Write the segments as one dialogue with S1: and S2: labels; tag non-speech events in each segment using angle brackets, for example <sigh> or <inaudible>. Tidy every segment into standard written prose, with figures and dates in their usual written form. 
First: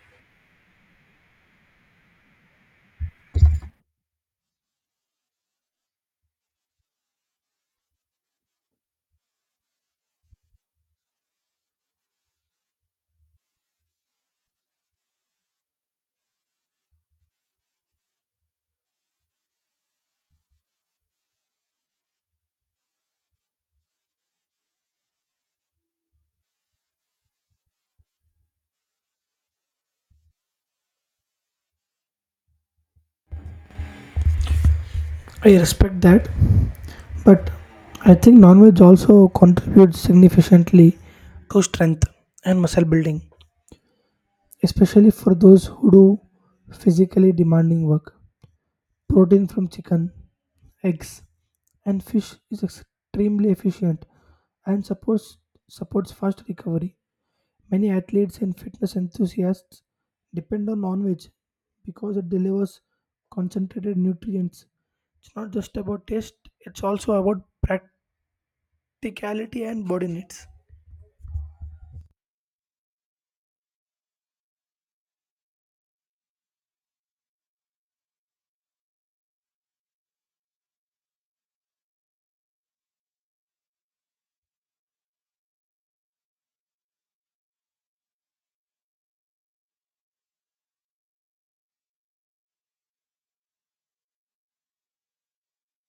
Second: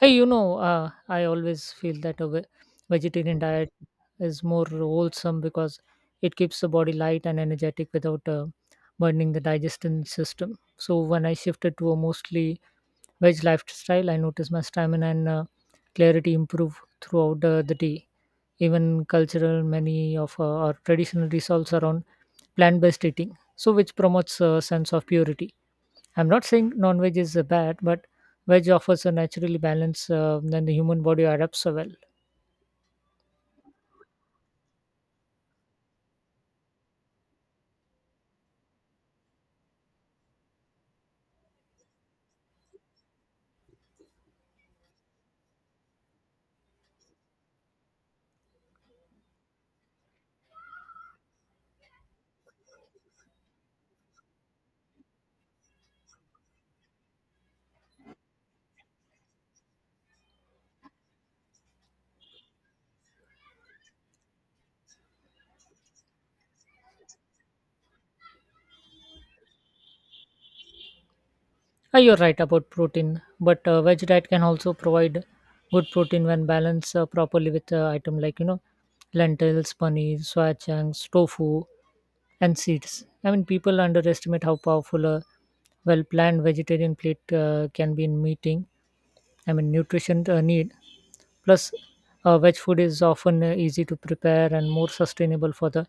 S1: Hey, I always feel that a vegetarian diet is more wholesome because it keeps the body light and energetic without burning the digestion system. So when I shifted to a mostly veg lifestyle, I noticed my stamina and clarity improve throughout the day. Even cultural, many of our traditional resolves around plant-based eating, so which promotes a sense of purity. I'm not saying non-veg is bad, but veg offers a naturally balance than the human body adapts so well.
S2: I respect that, but I think non-veg also contributes significantly to strength and muscle building, especially for those who do physically demanding work. Protein from chicken, eggs, and fish is extremely efficient and supports fast recovery. Many athletes and fitness enthusiasts depend on non-veg because it delivers concentrated nutrients. It's not just about taste; it's also about practicality and body needs.
S1: Ah, you're right about protein, but veg diet can also provide good protein when balanced properly with item like lentils, paneer, soya chunks, tofu, and seeds. I mean, people underestimate how powerful a well-planned vegetarian plate can be in meeting. I mean, nutrition need. Plus, veg food is often easy to prepare and more sustainable for the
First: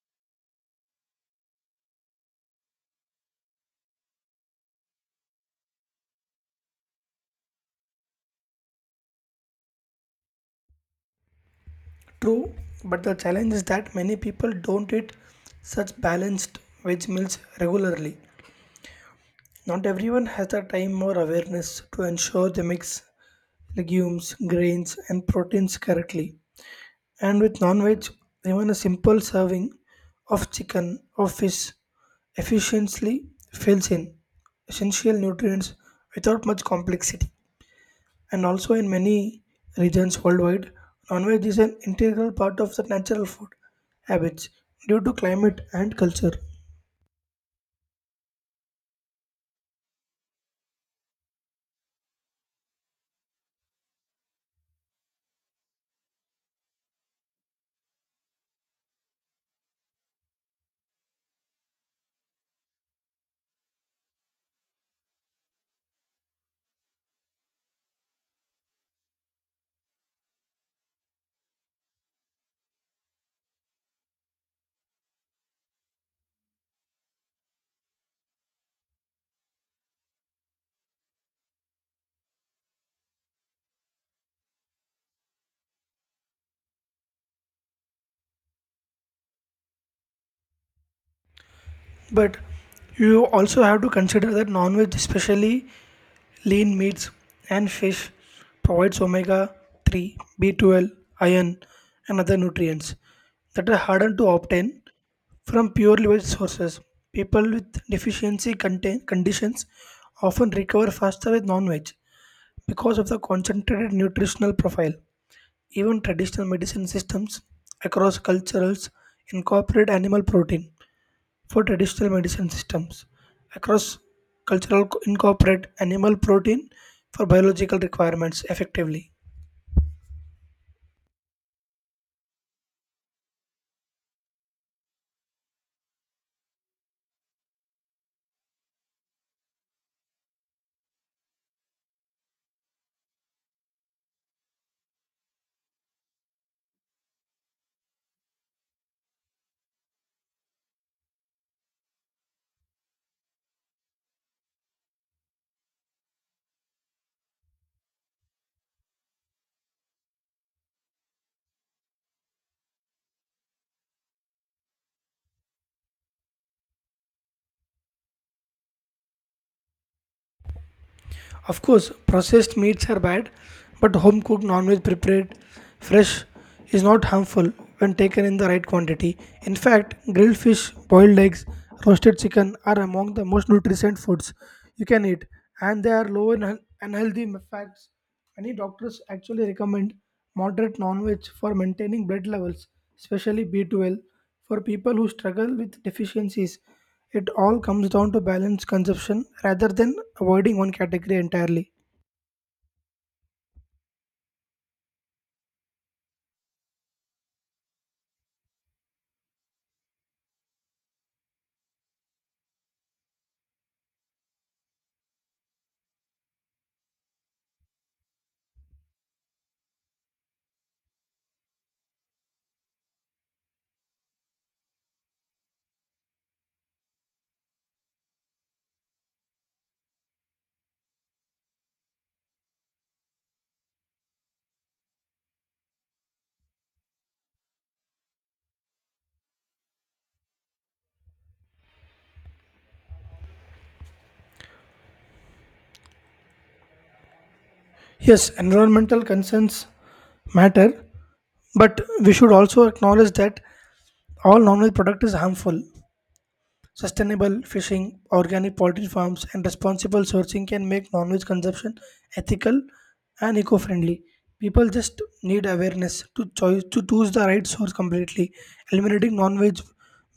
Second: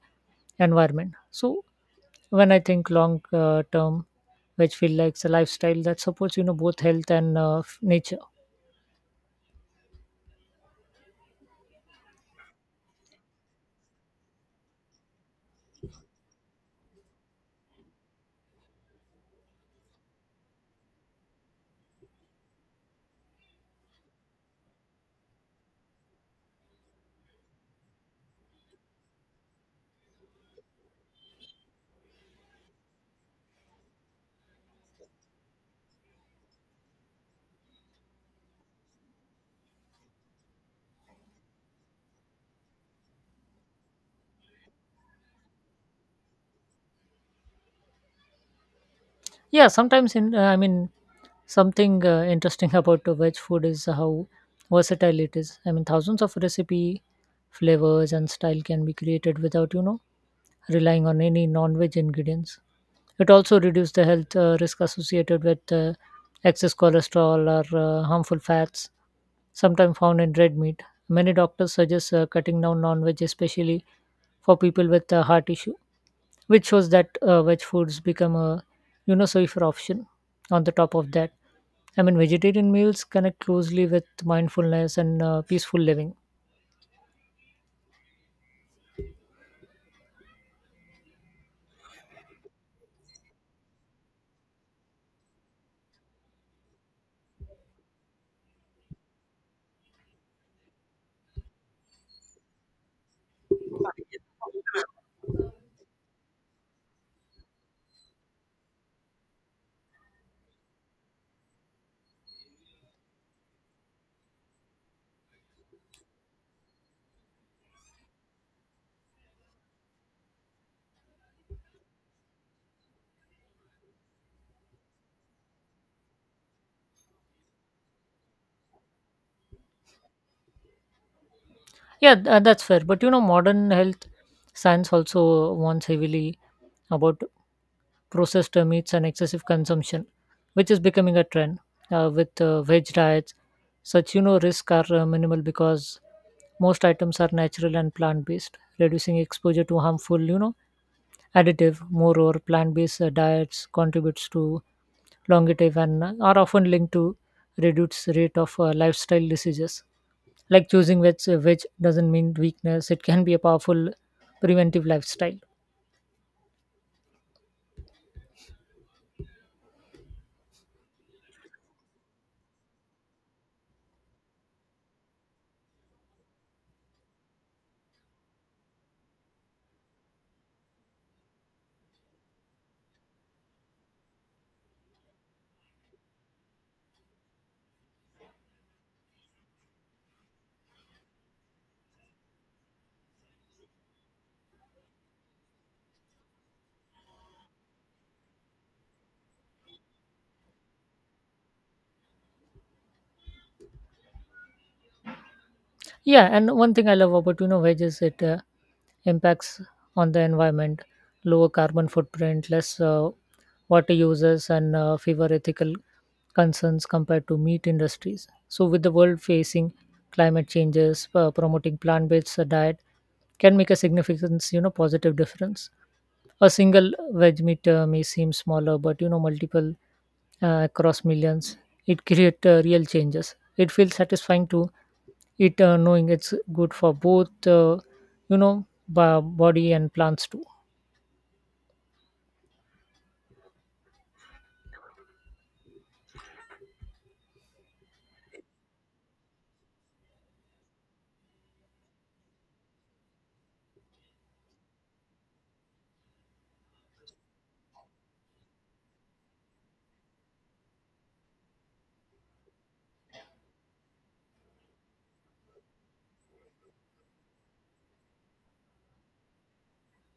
S1: environment. So, when I think long-term which feel like a lifestyle that supports both health and nature.
S2: True, but the challenge is that many people don't eat such balanced veg meals regularly. Not everyone has the time or awareness to ensure they mix legumes, grains, and proteins correctly. And with non veg, even a simple serving of chicken or fish efficiently fills in essential nutrients without much complexity. And also in many regions worldwide, non-veg is an integral part of the natural food habits due to climate and culture.
S1: Yeah, sometimes in I mean something interesting <laughs> about the veg food is how versatile it is. I mean thousands of recipe flavors and style can be created without relying on any non-veg ingredients. It also reduces the health risk associated with excess cholesterol or harmful fats sometimes found in red meat. Many doctors suggest cutting down non veg, especially for people with heart issue, which shows that veg foods become a safer option. On the top of that, I mean, vegetarian meals connect closely with mindfulness and peaceful living.
S2: But you also have to consider that non veg, especially lean meats and fish, provides omega 3, B12, iron, and other nutrients that are harder to obtain from purely veg sources. People with deficiency contain conditions often recover faster with non veg because of the concentrated nutritional profile. Even traditional medicine systems across cultures incorporate animal protein for traditional medicine systems across incorporate animal protein for biological requirements effectively.
S1: Yeah, that's fair. But modern health science also wants heavily about processed meats and excessive consumption, which is becoming a trend with veg diets. Such risks are minimal because most items are natural and plant based, reducing exposure to harmful additive. Moreover, plant based diets contributes to longevity and are often linked to reduced rate of lifestyle diseases. Like choosing veg, veg doesn't mean weakness; it can be a powerful preventive lifestyle.
S2: Of course, processed meats are bad, but home cooked non veg prepared fresh is not harmful when taken in the right quantity. In fact, grilled fish, boiled eggs, roasted chicken are among the most nutrient foods you can eat, and they are low in unhealthy fats. Many doctors actually recommend moderate non veg for maintaining blood levels, especially B12 for people who struggle with deficiencies, it all comes down to balanced consumption rather than avoiding one category entirely.
S1: Yeah, and one thing I love about veg is it impacts on the environment, lower carbon footprint, less water uses, and fewer ethical concerns compared to meat industries. So, with the world facing climate changes, promoting plant-based diet can make a significant positive difference. A single veg meat may seem smaller, but multiple across millions, it create real changes. It feels satisfying to eat, knowing it's good for both, you know, body and plants too.
S2: Yes, environmental concerns matter, but we should also acknowledge that all non-veg product is harmful. Sustainable fishing, organic poultry farms, and responsible sourcing can make non veg consumption ethical and eco friendly. People just need awareness to choose the right source completely. Eliminating non veg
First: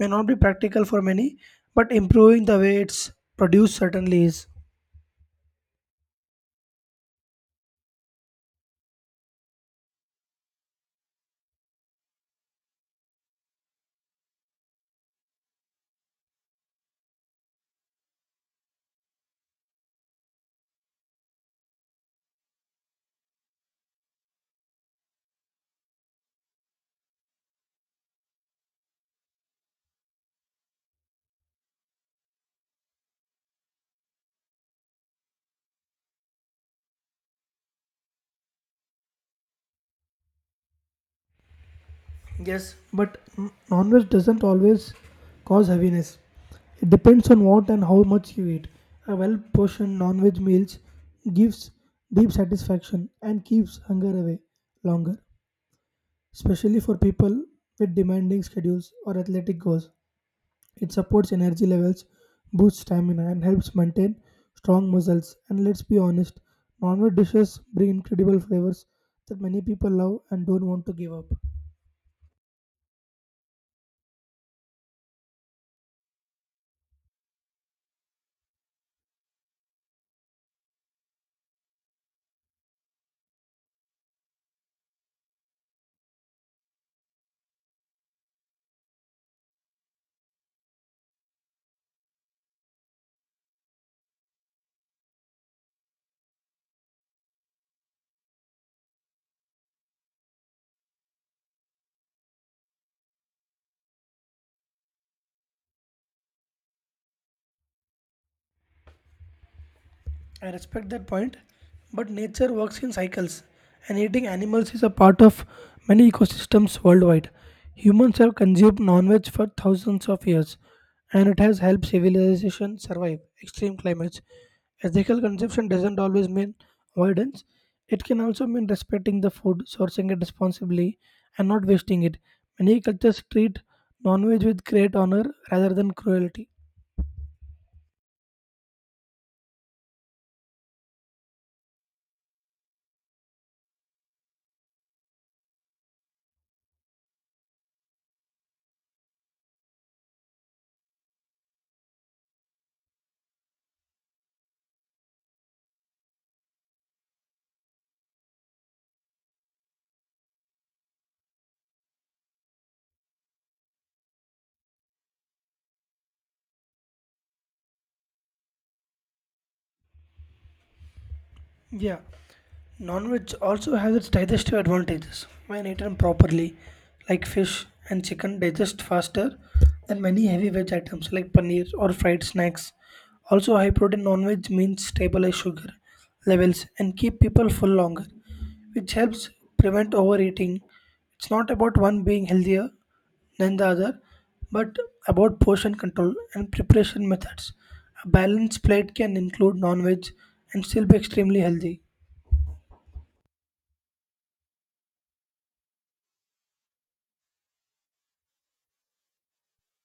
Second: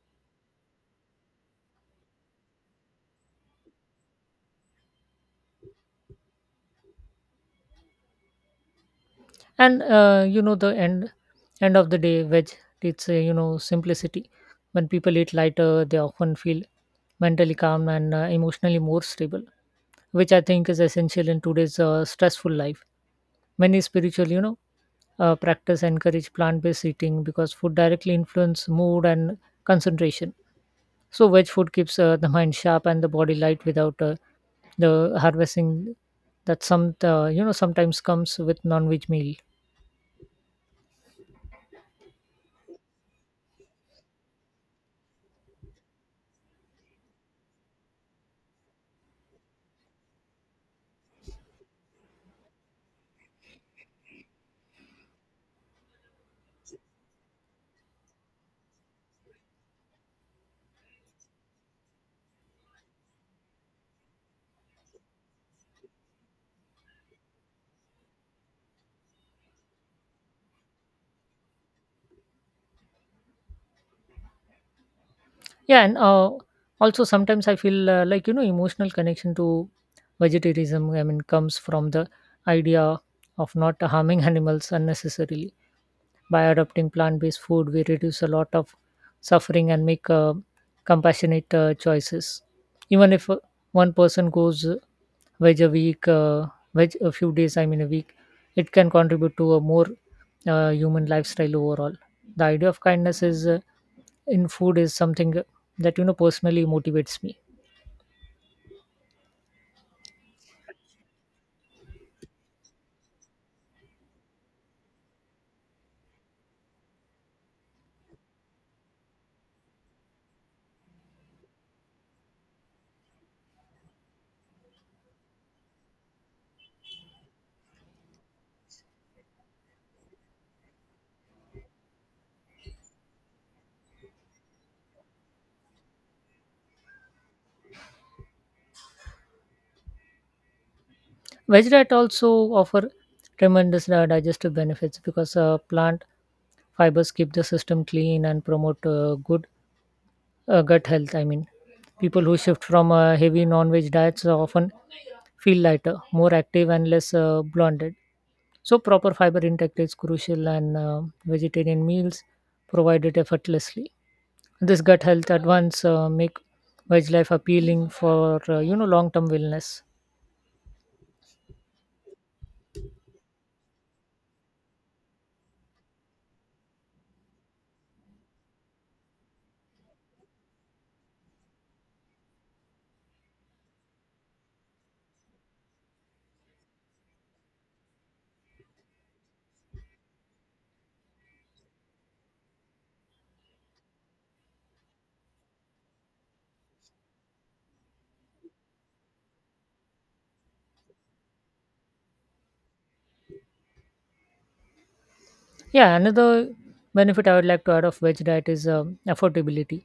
S2: may not be practical for many, but improving the way it's produced certainly is.
S1: And the end of the day, veg it's simplicity. When people eat lighter, they often feel mentally calm and emotionally more stable, which I think is essential in today's stressful life. Many spiritual, practice encourage plant-based eating because food directly influence mood and concentration. So veg food keeps the mind sharp and the body light without the harvesting that some sometimes comes with non-veg meal.
S2: Yes, but non-veg doesn't always cause heaviness. It depends on what and how much you eat. A well-portioned non-veg meals gives deep satisfaction and keeps hunger away longer, especially for people with demanding schedules or athletic goals. It supports energy levels, boosts stamina, and helps maintain strong muscles. And let's be honest, non-veg dishes bring incredible flavors that many people love and don't want to give up.
S1: Yeah, and also sometimes I feel like emotional connection to vegetarianism. I mean, comes from the idea of not harming <laughs> animals unnecessarily. By adopting plant based food, we reduce a lot of suffering and make compassionate choices. Even if one person goes veg a week, uh, veg a few days, I mean a week, it can contribute to a more human lifestyle overall. The idea of kindness is in food is something that personally motivates me.
S2: I respect that point, but nature works in cycles, and eating animals is a part of many ecosystems worldwide. Humans have consumed non-veg for thousands of years, and it has helped civilization survive extreme climates. Ethical consumption doesn't always mean avoidance. It can also mean respecting the food, sourcing it responsibly, and not wasting it. Many cultures treat non-veg with great honor rather than cruelty.
S1: Veg diet also offer tremendous digestive benefits because plant fibers keep the system clean and promote good gut health. I mean, people who shift from heavy non-veg diets often feel lighter, more active, and less bloated. So proper fiber intake is crucial, and vegetarian meals provide it effortlessly. This gut health advance make veg life appealing for long-term wellness.
S2: Yeah, non-veg also has its digestive advantages when eaten properly, like fish and chicken digest faster than many heavy veg items like paneer or fried snacks. Also, high-protein non-veg means stabilize sugar levels and keep people full longer, which helps prevent overeating. It's not about one being healthier than the other, but about portion control and preparation methods. A balanced plate can include non-veg and still be extremely healthy.
S1: Yeah, another benefit I would like to add of veg diet is affordability.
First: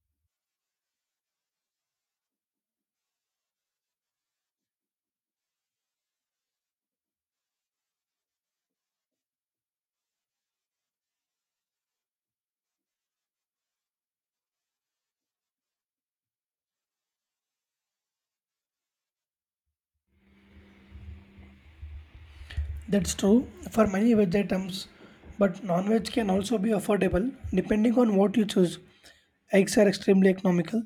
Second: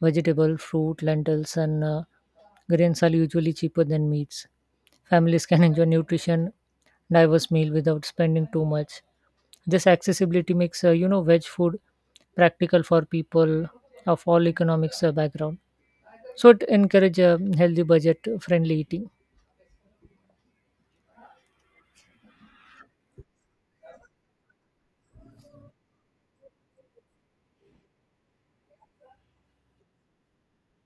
S1: Vegetable, fruit, lentils, and grains are usually cheaper than meats. Families can <laughs> enjoy nutrition diverse meal without spending too much. This accessibility makes veg food practical for people of all economics background. So it encourages healthy, budget-friendly eating.
S2: That's true for many veg items, but non veg can also be affordable depending on what you choose. Eggs are extremely economical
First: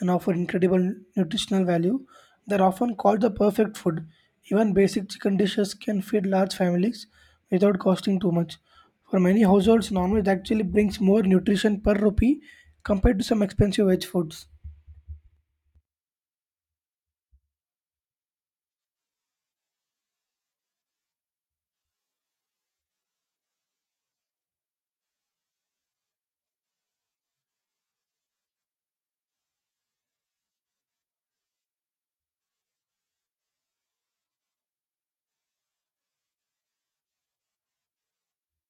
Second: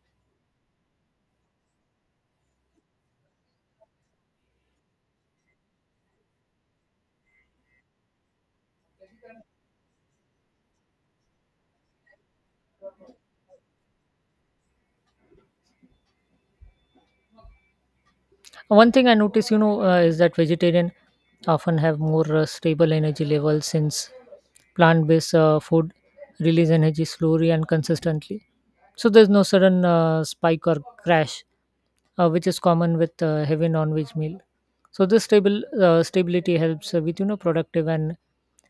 S2: and offer incredible nutritional value. They're often called the perfect food. Even basic chicken dishes can feed large families without costing too much. For many households, non veg actually brings more nutrition per rupee compared to some expensive veg foods.
S1: One thing I notice, is that vegetarian often have more stable energy levels since plant-based food release energy slowly and consistently. So there's no sudden spike or crash, which is common with heavy non-veg meal. So this stable stability helps with productive and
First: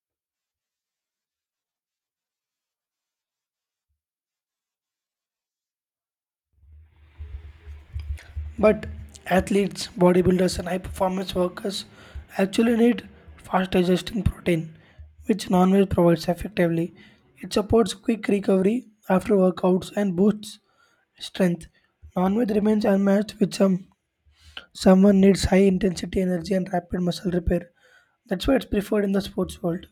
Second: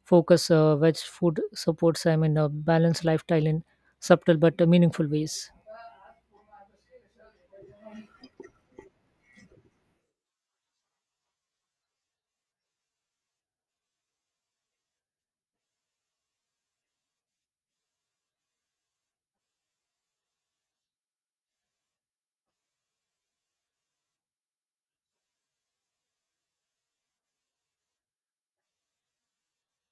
S1: focus. Veg food supports I mean a balanced lifestyle in subtle but meaningful ways.
S2: But athletes, bodybuilders, and high performance workers actually need fast digesting protein, which non veg provides effectively. It supports quick recovery after workouts and boosts strength. Non veg remains unmatched with some. Someone needs high intensity energy and rapid muscle repair. That's why it's preferred in the sports world.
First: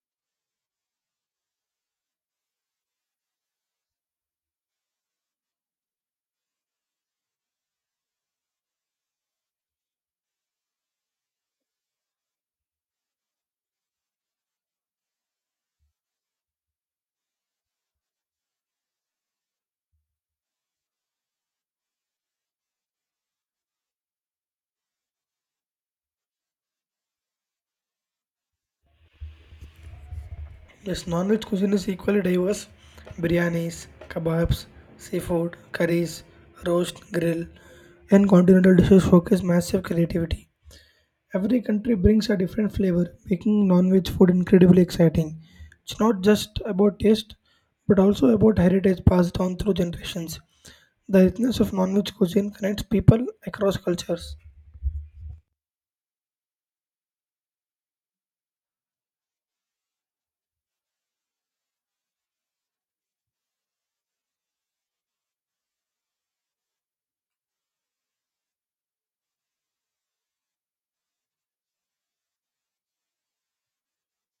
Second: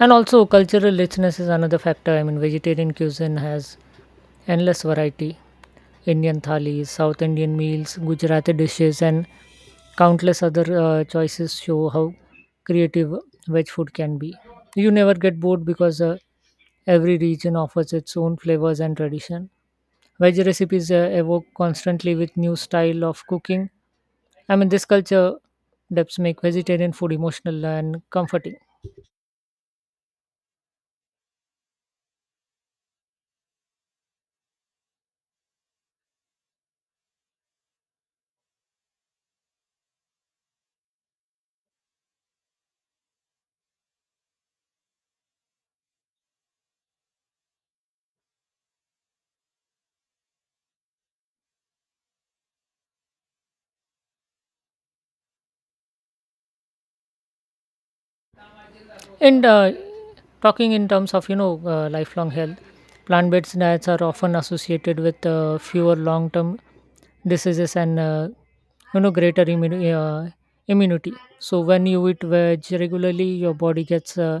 S1: And also cultural richness is another factor. I mean vegetarian cuisine has endless variety. Indian thalis, south Indian meals, Gujarati dishes, and countless other choices show how creative veg food can be. You never get bored because every region offers its own flavors and tradition. Veg recipes evoke constantly with new style of cooking. I mean this culture depths make vegetarian food emotional and comforting.
S2: Yes, non-veg cuisine is equally diverse. Biryanis, kebabs, seafood, curries, roast, grill, and continental dishes focus massive creativity. Every country brings a different flavor, making non-veg food incredibly exciting. It's not just about taste, but also about heritage passed down through generations. The richness of non-veg cuisine connects people across cultures.
S1: And talking in terms of lifelong health, plant-based diets are often associated with fewer long-term diseases and greater immunity. So when you eat veg regularly, your body gets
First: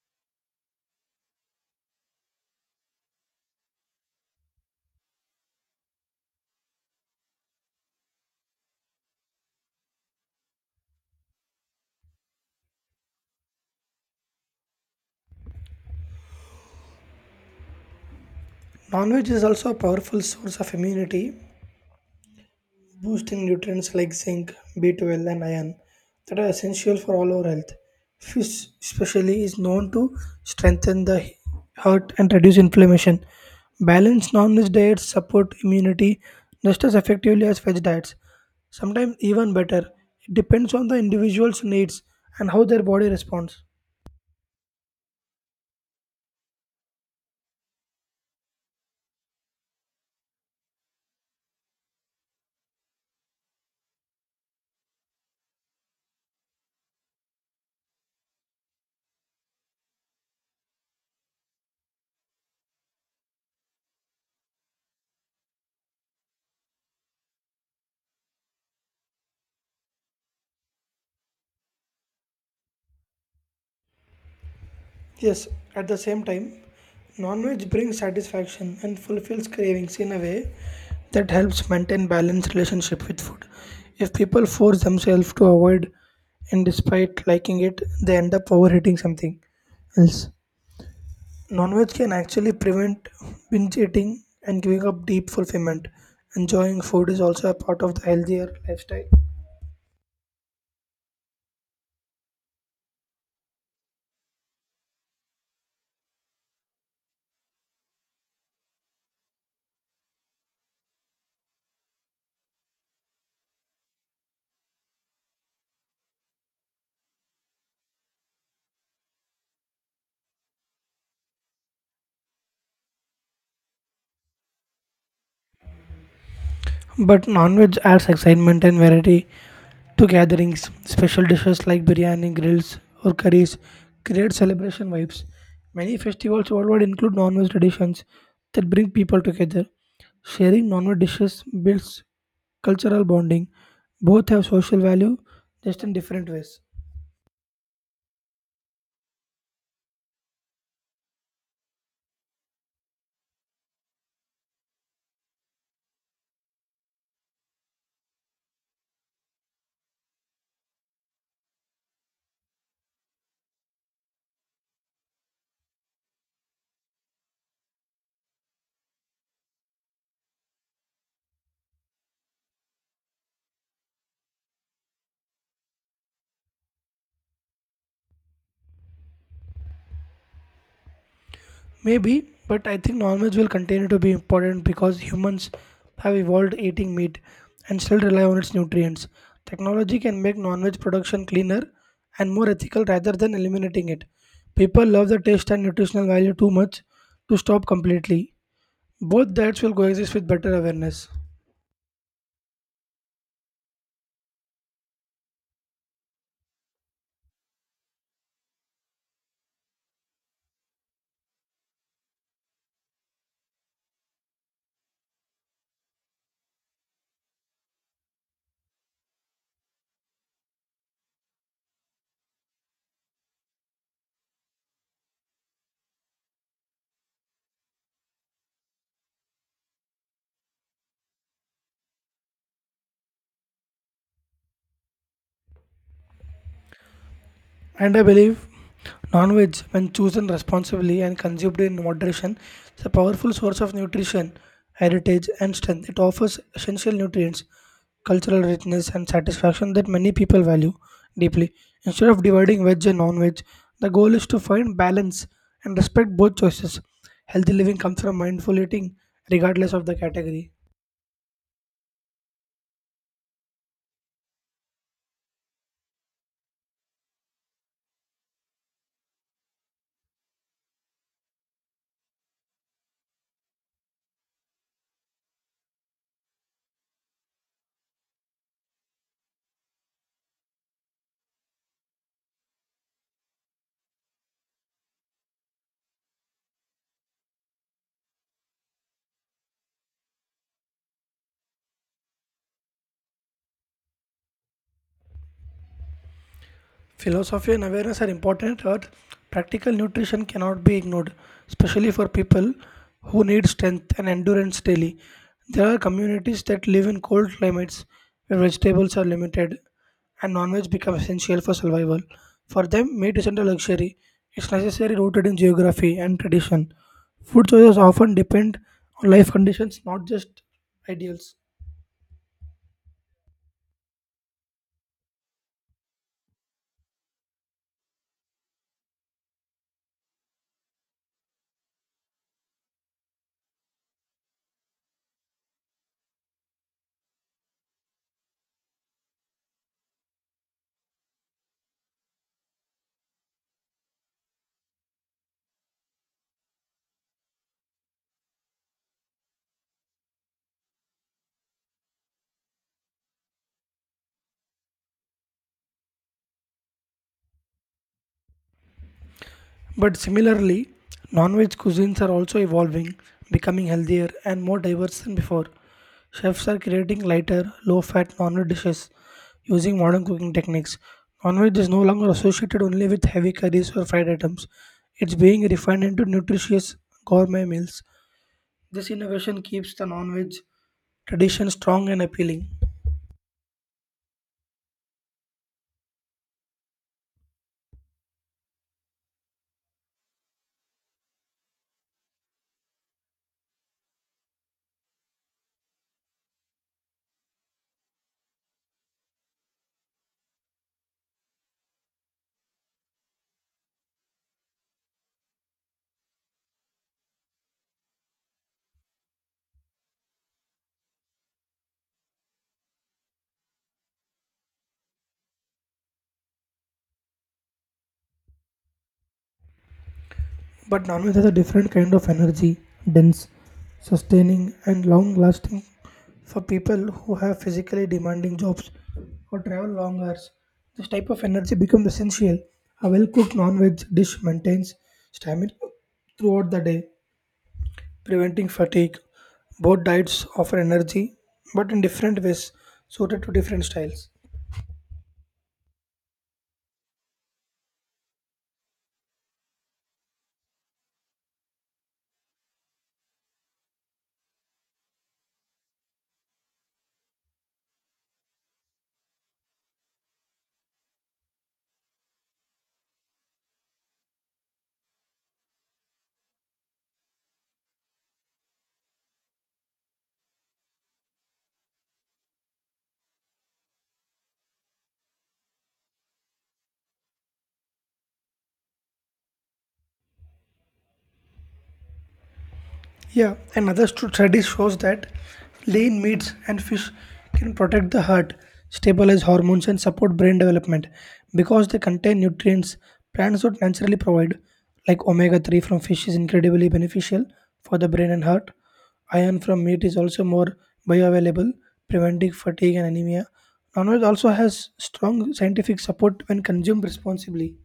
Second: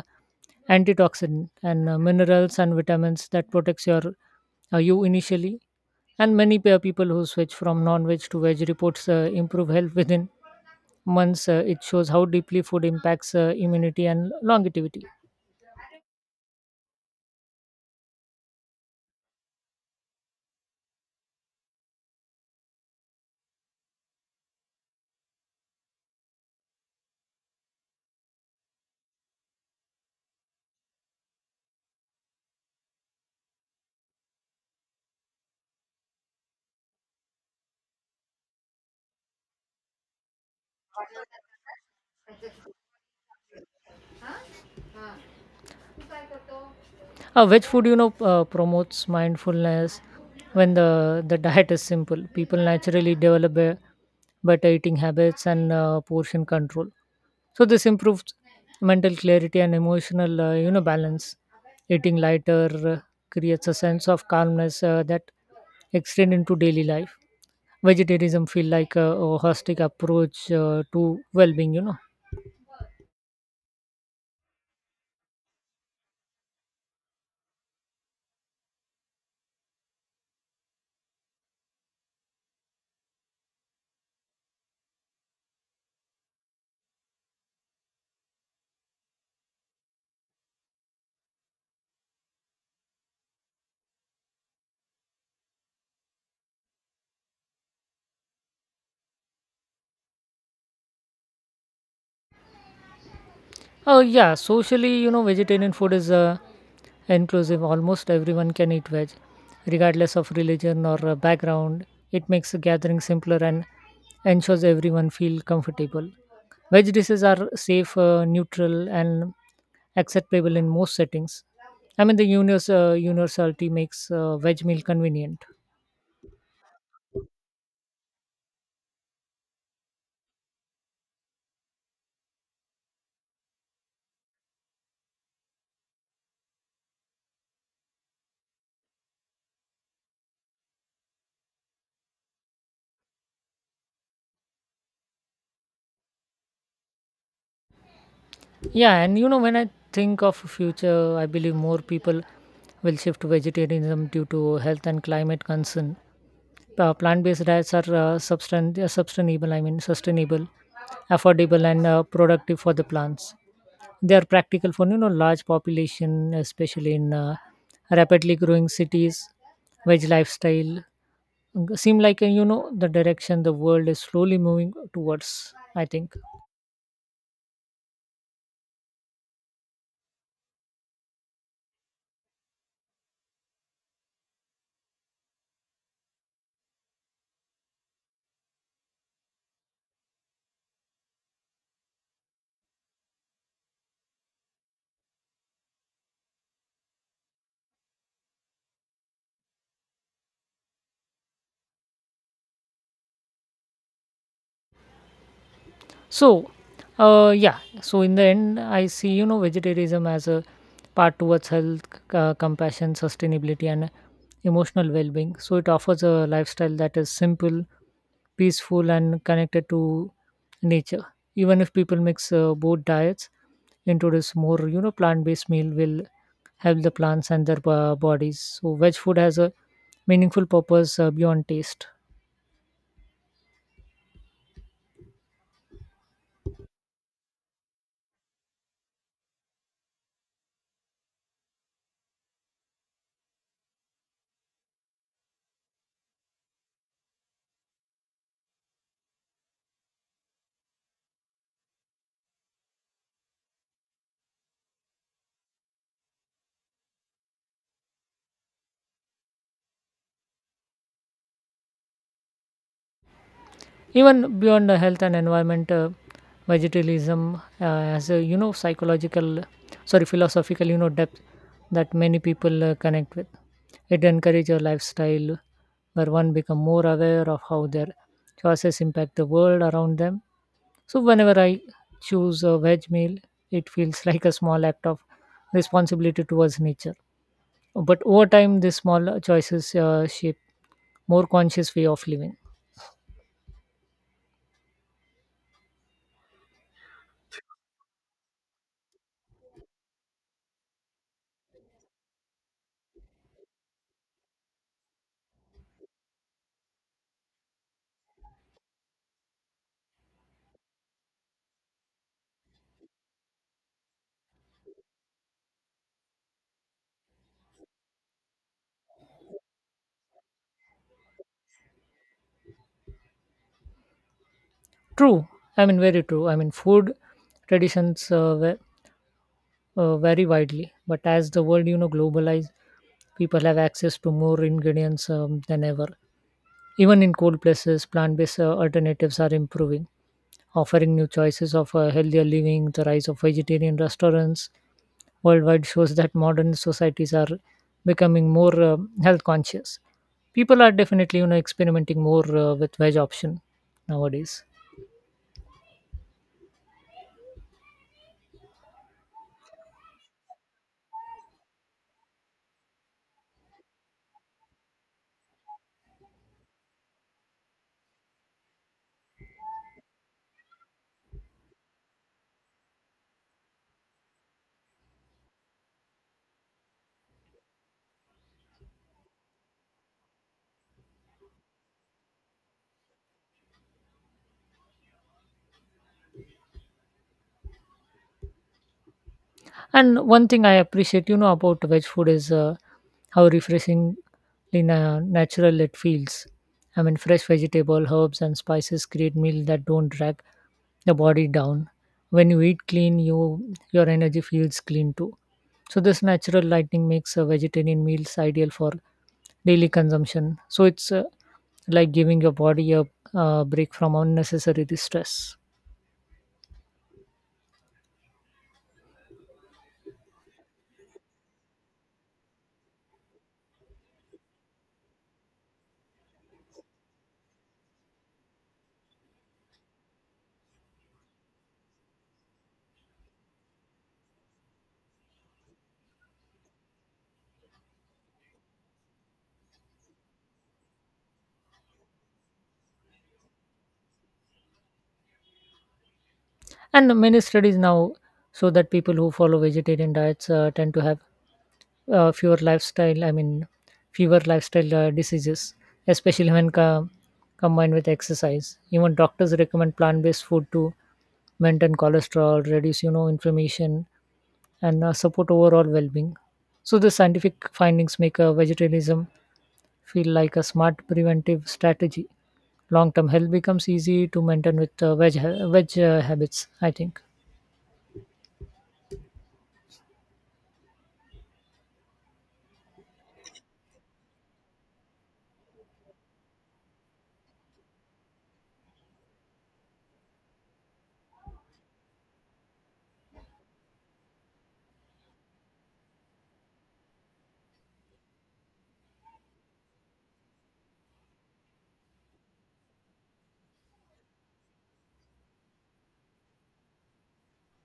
S1: antioxidant and minerals and vitamins that protects your you initially. And many people who switch from non-veg to veg reports improve health within months. It shows how deeply food impacts immunity and longevity.
S2: Non-veg is also a powerful source of immunity boosting nutrients like zinc, B12, and iron that are essential for all our health. Fish, especially, is known to strengthen the heart and reduce inflammation. Balanced non veg diets support immunity just as effectively as veg diets, sometimes even better. It depends on the individual's needs and how their body responds.
S1: Veg food, promotes mindfulness when the diet is simple. People naturally develop a better eating habits and portion control. So this improves mental clarity and emotional, balance. Eating lighter uh, creates a sense of calmness that extend into daily life. Vegetarianism feel like a holistic approach to well-being.
S2: Yes, at the same time, non veg brings satisfaction and fulfills cravings in a way that helps maintain balanced relationship with food. If people force themselves to avoid and despite liking it, they end up overeating something else. Non veg can actually prevent binge eating and giving up deep fulfillment. Enjoying food is also a part of the healthier lifestyle.
S1: Oh, yeah, socially, vegetarian food is inclusive. Almost everyone can eat veg, regardless of religion or background. It makes the gathering simpler and ensures everyone feel comfortable. Veg dishes are safe, neutral, and acceptable in most settings. I mean, the universality makes veg meal convenient.
S2: But non-veg adds excitement and variety to gatherings. Special dishes like biryani, grills, or curries create celebration vibes. Many festivals worldwide include non-veg traditions that bring people together. Sharing non-veg dishes builds cultural bonding. Both have social value, just in different ways.
S1: Yeah, and when I think of future, I believe more people will shift to vegetarianism due to health and climate concern. Plant-based diets are sustainable. I mean, sustainable, affordable, and productive for the plants. They are practical for large population, especially in rapidly growing cities. Veg lifestyle seem like the direction the world is slowly moving towards. I think.
S2: Maybe, but I think non-veg will continue to be important because humans have evolved eating meat and still rely on its nutrients. Technology can make non-veg production cleaner and more ethical rather than eliminating it. People love the taste and nutritional value too much to stop completely. Both diets will coexist with better awareness.
S1: So, yeah, so in the end, I see, vegetarianism as a part towards health, compassion, sustainability, and emotional well being. So, it offers a lifestyle that is simple, peaceful, and connected to nature. Even if people mix both diets, introduce more, plant based meal will help the plants and their bodies. So, veg food has a meaningful purpose beyond taste.
S2: And I believe non veg, when chosen responsibly and consumed in moderation, is a powerful source of nutrition, heritage, and strength. It offers essential nutrients, cultural richness, and satisfaction that many people value deeply. Instead of dividing veg and non veg, the goal is to find balance and respect both choices. Healthy living comes from mindful eating, regardless of the category.
S1: Even beyond the health and environment vegetarianism has a psychological sorry philosophical depth that many people connect with. It encourages a lifestyle where one become more aware of how their choices impact the world around them. So whenever I choose a veg meal, it feels <laughs> like a small act of responsibility towards nature. But over time these small choices shape more conscious way of living.
S2: Philosophy and awareness are important, but practical nutrition cannot be ignored, especially for people who need strength and endurance daily. There are communities that live in cold climates where vegetables are limited and non veg become essential for survival. For them, meat isn't a luxury, it's necessary rooted in geography and tradition. Food choices often depend on life conditions, not just ideals.
S1: True. I mean, very true. I mean, food traditions vary widely, but as the world, globalized, people have access to more ingredients than ever. Even in cold places, plant-based alternatives are improving, offering new choices of healthier living. The rise of vegetarian restaurants worldwide shows that modern societies are becoming more health conscious. People are definitely, experimenting more with veg option nowadays.
S2: But similarly, non veg cuisines are also evolving, becoming healthier and more diverse than before. Chefs are creating lighter, low fat non veg dishes using modern cooking techniques. Non veg is no longer associated only with heavy curries or fried items, it's being refined into nutritious gourmet meals. This innovation keeps the non veg tradition strong and appealing.
S1: And one thing I appreciate, about veg food is how refreshingly natural it feels. I mean, fresh vegetable, herbs, and spices create meal that don't drag the body down. When you eat clean, your energy feels clean too. So this natural lighting makes vegetarian meals ideal for daily consumption. So it's like giving your body a break from unnecessary stress.
S2: But non-veg has a different kind of energy, dense, sustaining, and long-lasting for people who have physically demanding jobs or travel long hours. This type of energy becomes essential. A well-cooked non-veg dish maintains stamina throughout the day, preventing fatigue. Both diets offer energy, but in different ways, suited to different styles.
S1: And many studies now show that people who follow vegetarian diets tend to have uh, fewer lifestyle, I mean, fewer lifestyle diseases, especially when combined with exercise. Even doctors recommend plant-based food to maintain cholesterol, reduce, inflammation, and support overall well-being. So the scientific findings make vegetarianism feel like a smart preventive strategy. Long-term health becomes easy to maintain with veg, ha- veg habits, I think.
S2: Yeah, another study shows that lean meats and fish can protect the heart, stabilize hormones, and support brain development because they contain nutrients plants would naturally provide, like omega 3 from fish is incredibly beneficial for the brain and heart. Iron from meat is also more bioavailable, preventing fatigue and anemia. Non veg also has strong scientific support when consumed responsibly.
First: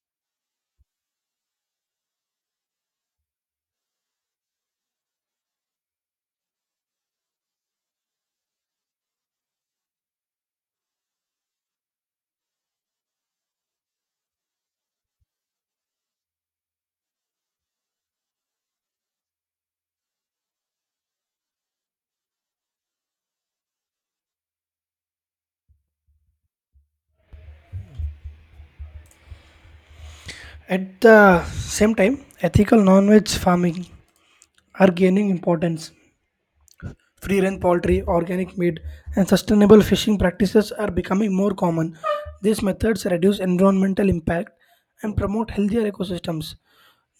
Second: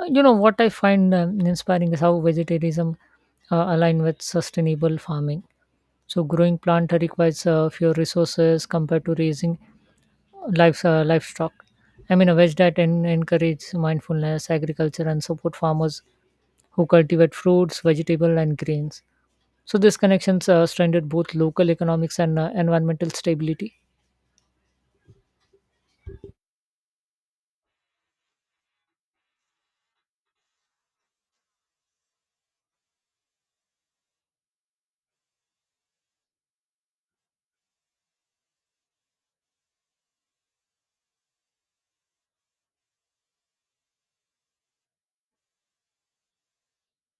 S1: You know what I find inspiring is how vegetarianism align with sustainable farming. So growing plant requires fewer resources compared to raising livestock. I mean, a veg diet encourages mindfulness, agriculture, and support farmers who cultivate fruits, vegetables, and grains. So these connections strengthen both local economics and environmental stability.
S2: At the same time, ethical non veg farming are gaining importance. Free range poultry, organic meat, and sustainable fishing practices are becoming more common. These methods reduce environmental impact and promote healthier ecosystems.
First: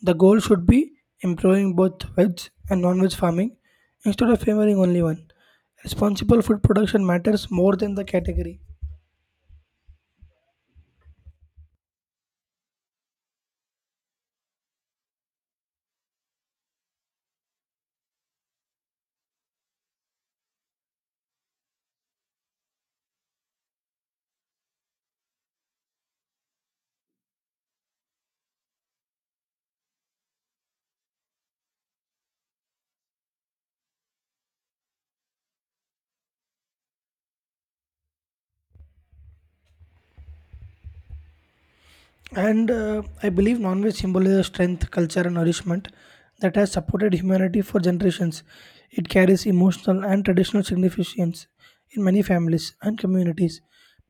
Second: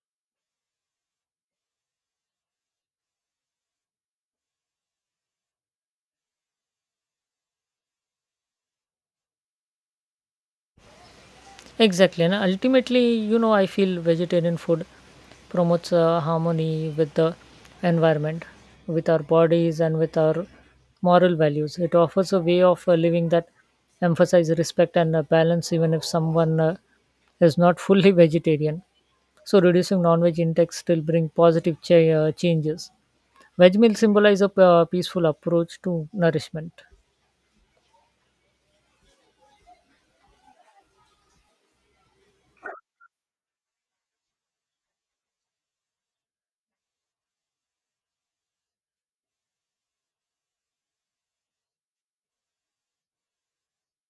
S2: The goal should be improving both veg and non veg farming instead of favoring only one. Responsible food production matters more than the category.
S1: Exactly. And ultimately, you know, I feel vegetarian food promotes harmony with the environment, with our bodies, and with our moral values. It offers a way of living that emphasizes respect and balance, even if someone is not fully <laughs> vegetarian. So, reducing non veg intake still brings positive changes. Veg meals symbolize a peaceful approach to nourishment.
S2: And I believe non veg symbolizes strength, culture, and nourishment that has supported humanity for generations. It carries emotional and traditional significance in many families and communities.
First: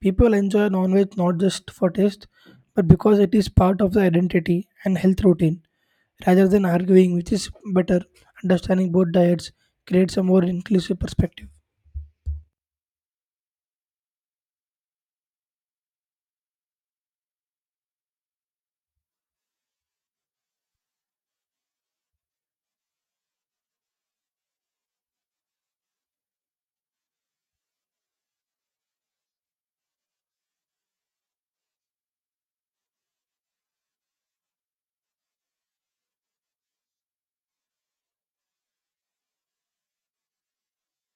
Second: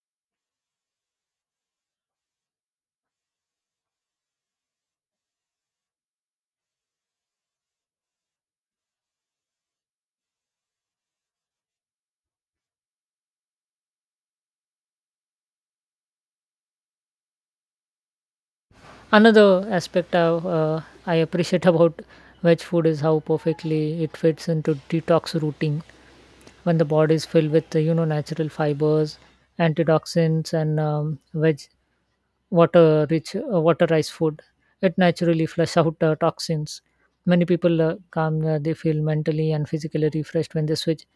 S2: People enjoy non veg not just for taste, but because it is part of the identity and health routine. Rather than arguing which is better, understanding both diets creates a more inclusive perspective.
S1: Another aspect I appreciate about veg food is how perfectly it fits into detox routine when the body is filled with natural fibers, antioxidants, and veg water rich waterized food. It naturally flush out toxins. Many people come they feel mentally and physically refreshed when they switch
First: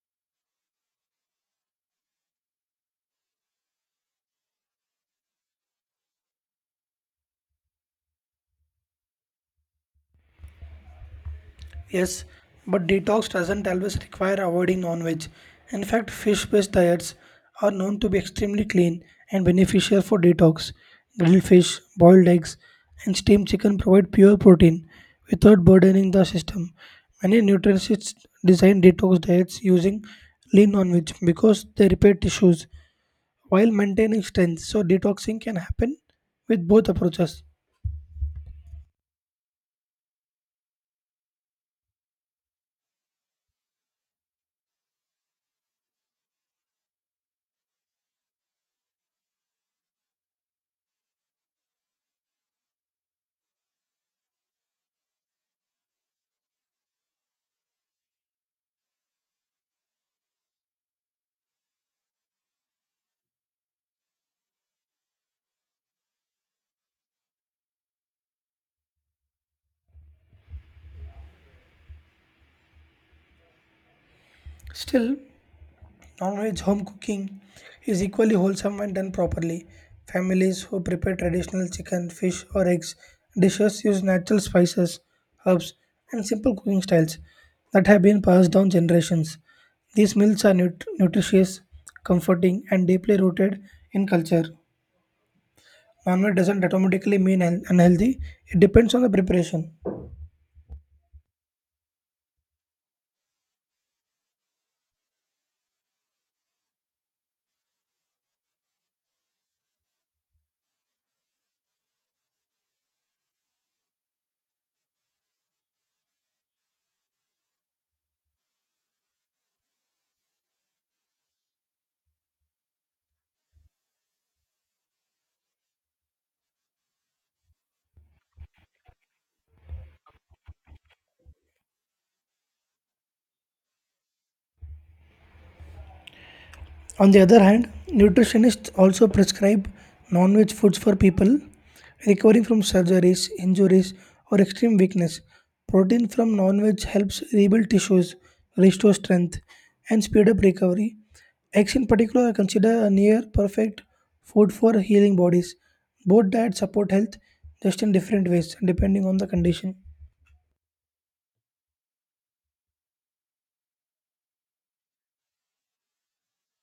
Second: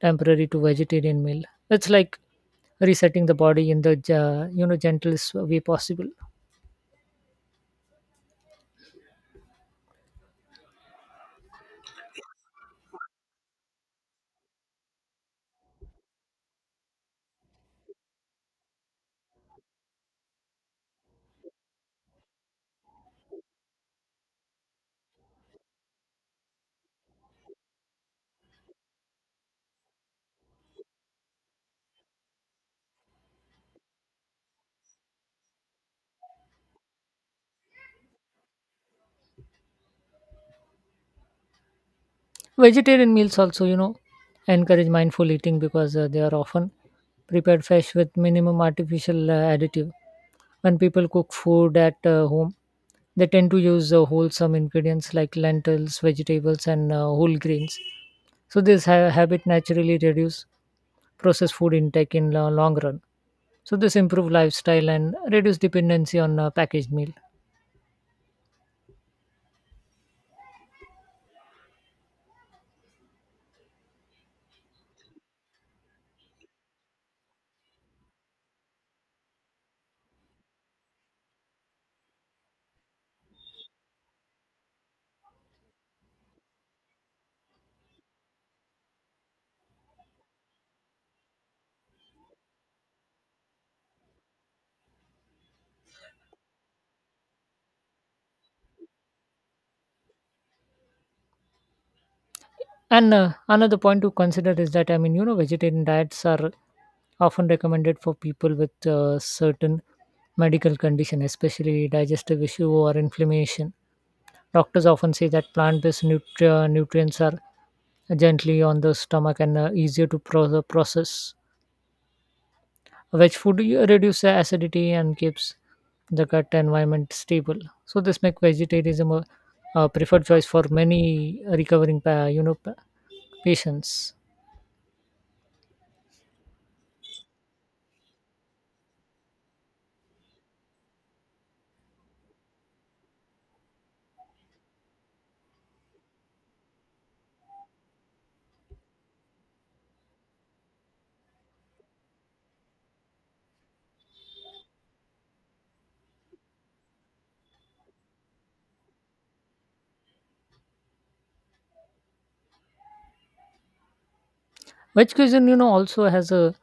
S1: temporary to vegetarian meal. It's like resetting the body in the gentlest way possible.
S2: Yes, but detox doesn't always require avoiding non veg. In fact, fish based diets are known to be extremely clean and beneficial for detox. Grilled fish, boiled eggs, and steamed chicken provide pure protein without burdening the system. Many nutritionists design detox diets using lean non veg because they repair tissues while maintaining strength, so detoxing can happen with both approaches.
S1: Vegetarian meals also, you know, encourage mindful eating because they are often prepared fresh with minimum artificial additive. When people cook food at home, they tend to use wholesome ingredients like lentils, vegetables, and whole grains. So this habit naturally reduce processed food intake in the long run. So this improve lifestyle and reduce dependency on packaged meal.
S2: Still, non veg home cooking is equally wholesome when done properly. Families who prepare traditional chicken, fish, or eggs dishes use natural spices, herbs, and simple cooking styles that have been passed down generations. These meals are nutritious, comforting, and deeply rooted in culture. Non veg doesn't automatically mean unhealthy, it depends on the preparation.
S1: And Another point to consider is that I mean you know vegetarian diets are often recommended for people with certain medical condition, especially digestive issue or inflammation. Doctors often say that plant-based nutrients are gently on the stomach and easier to process. Veg food reduces acidity and keeps the gut environment stable. So this makes vegetarianism a preferred choice for many recovering, pa- you know, pa- patients.
S2: On the other hand, nutritionists also prescribe non veg foods for people recovering from surgeries, injuries, or extreme weakness. Protein from non veg helps rebuild tissues, restore strength, and speed up recovery. Eggs, in particular, are considered a near perfect food for healing bodies. Both diets support health just in different ways depending on the condition.
S1: Wedge cuisine, you know, also has a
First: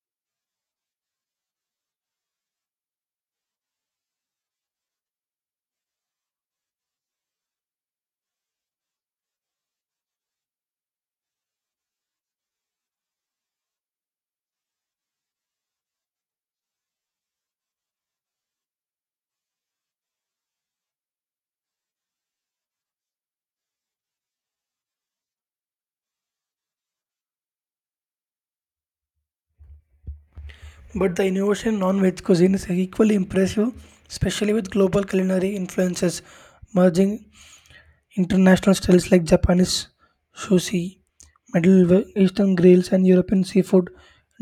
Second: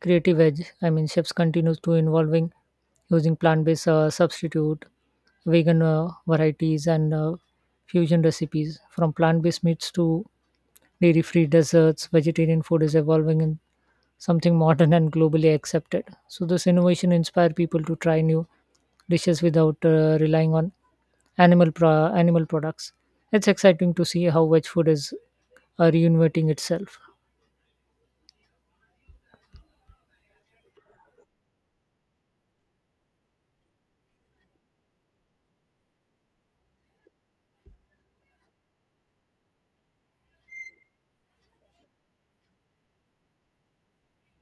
S1: creative edge. I mean, chefs continues to involving using plant-based substitute, vegan varieties, and fusion recipes. From plant-based meats to dairy-free desserts, vegetarian food is evolving in something modern and globally accepted. So this innovation inspire people to try new dishes without relying on animal products. It's exciting to see how wedge food is reinventing itself.
S2: But the innovation in non-veg cuisine is equally impressive, especially with global culinary influences merging. International styles like Japanese sushi, Middle Eastern grills, and European seafood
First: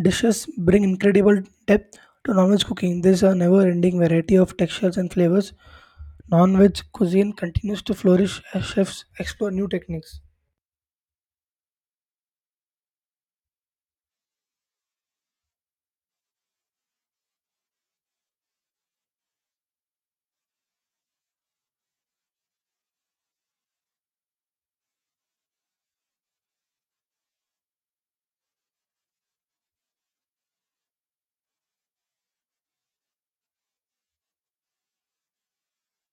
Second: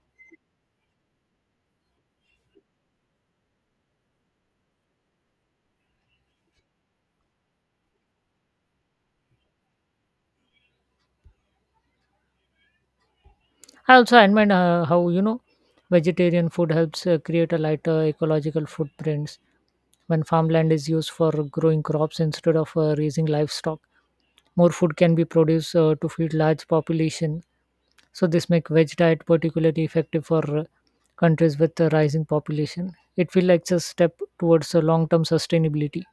S2: dishes bring incredible depth to non-veg cooking. There's a never-ending variety of textures and flavors. Non-veg cuisine continues to flourish as chefs explore new techniques.
S1: I also admire how you know vegetarian food helps create a lighter ecological footprints when farmland is used for growing crops instead of raising livestock. More food can be produced to feed large population. So this make veg diet particularly effective for countries with a rising population. It feels like a step towards a long-term sustainability.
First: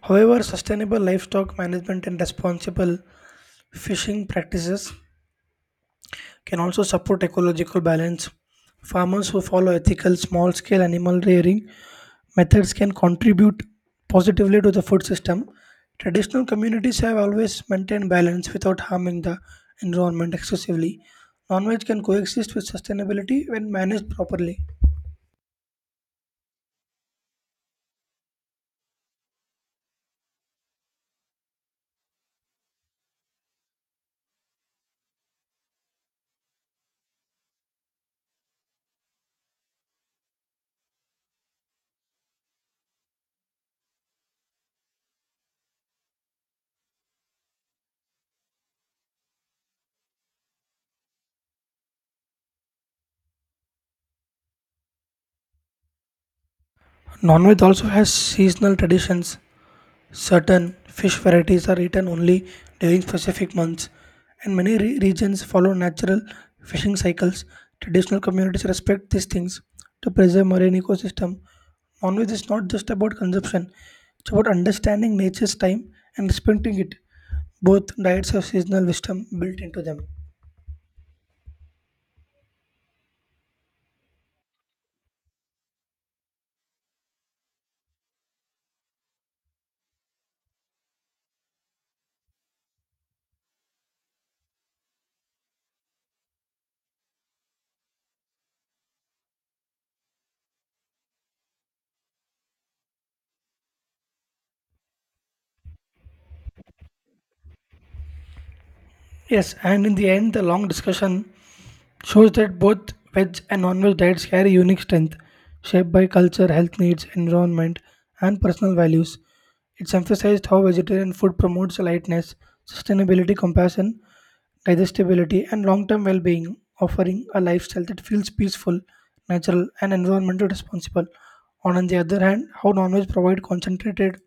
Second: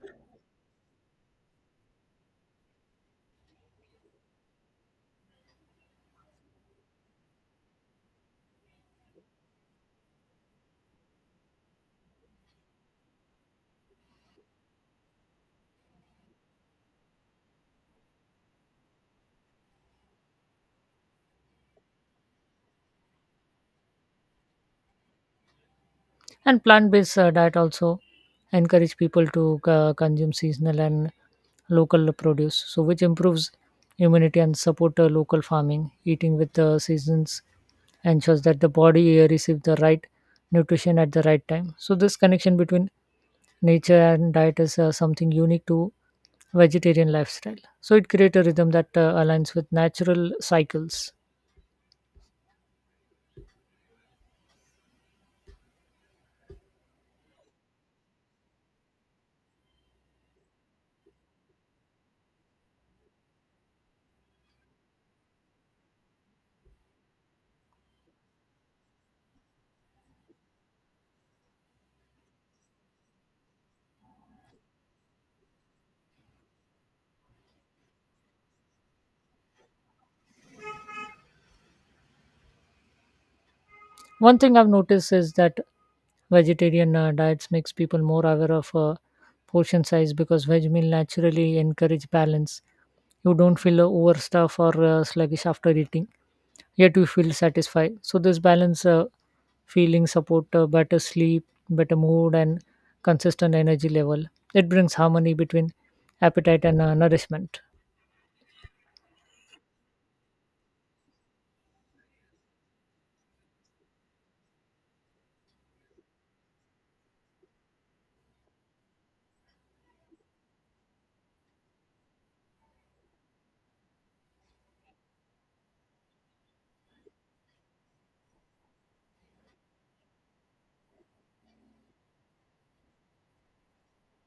S2: However, sustainable livestock management and responsible fishing practices can also support ecological balance. Farmers who follow ethical small scale animal rearing methods can contribute positively to the food system. Traditional communities have always maintained balance without harming the environment excessively. Non veg can coexist with sustainability when managed properly.
S1: And plant-based diet also encourage people to consume seasonal and local produce, so which improves immunity and support local farming. Eating with the seasons ensures that the body receives the right nutrition at the right time. So this connection between nature and diet is something unique to vegetarian lifestyle. So it creates a rhythm that aligns with natural cycles.
S2: Non veg also has seasonal traditions. Certain fish varieties are eaten only during specific months, and many regions follow natural fishing cycles. Traditional communities respect these things to preserve marine ecosystem. Non-veg is not just about consumption; it's about understanding nature's time and respecting it. Both diets have seasonal wisdom built into them.
S1: One thing I've noticed is that vegetarian diets makes people more aware of portion size because veg meal naturally encourage balance. You don't feel overstuffed or sluggish after eating, yet you feel satisfied. So this balance feeling support better sleep, better mood, and consistent energy level. It brings harmony between appetite and nourishment.
S2: Yes, and in the end, the long discussion shows that both veg and non-veg diets carry unique strength, shaped by culture, health needs, environment, and personal values. It's emphasized how vegetarian food promotes lightness, sustainability, compassion, digestibility, and long-term well-being, offering a lifestyle that feels peaceful, natural, and environmental responsible. On the other hand, how non-veg provide concentrated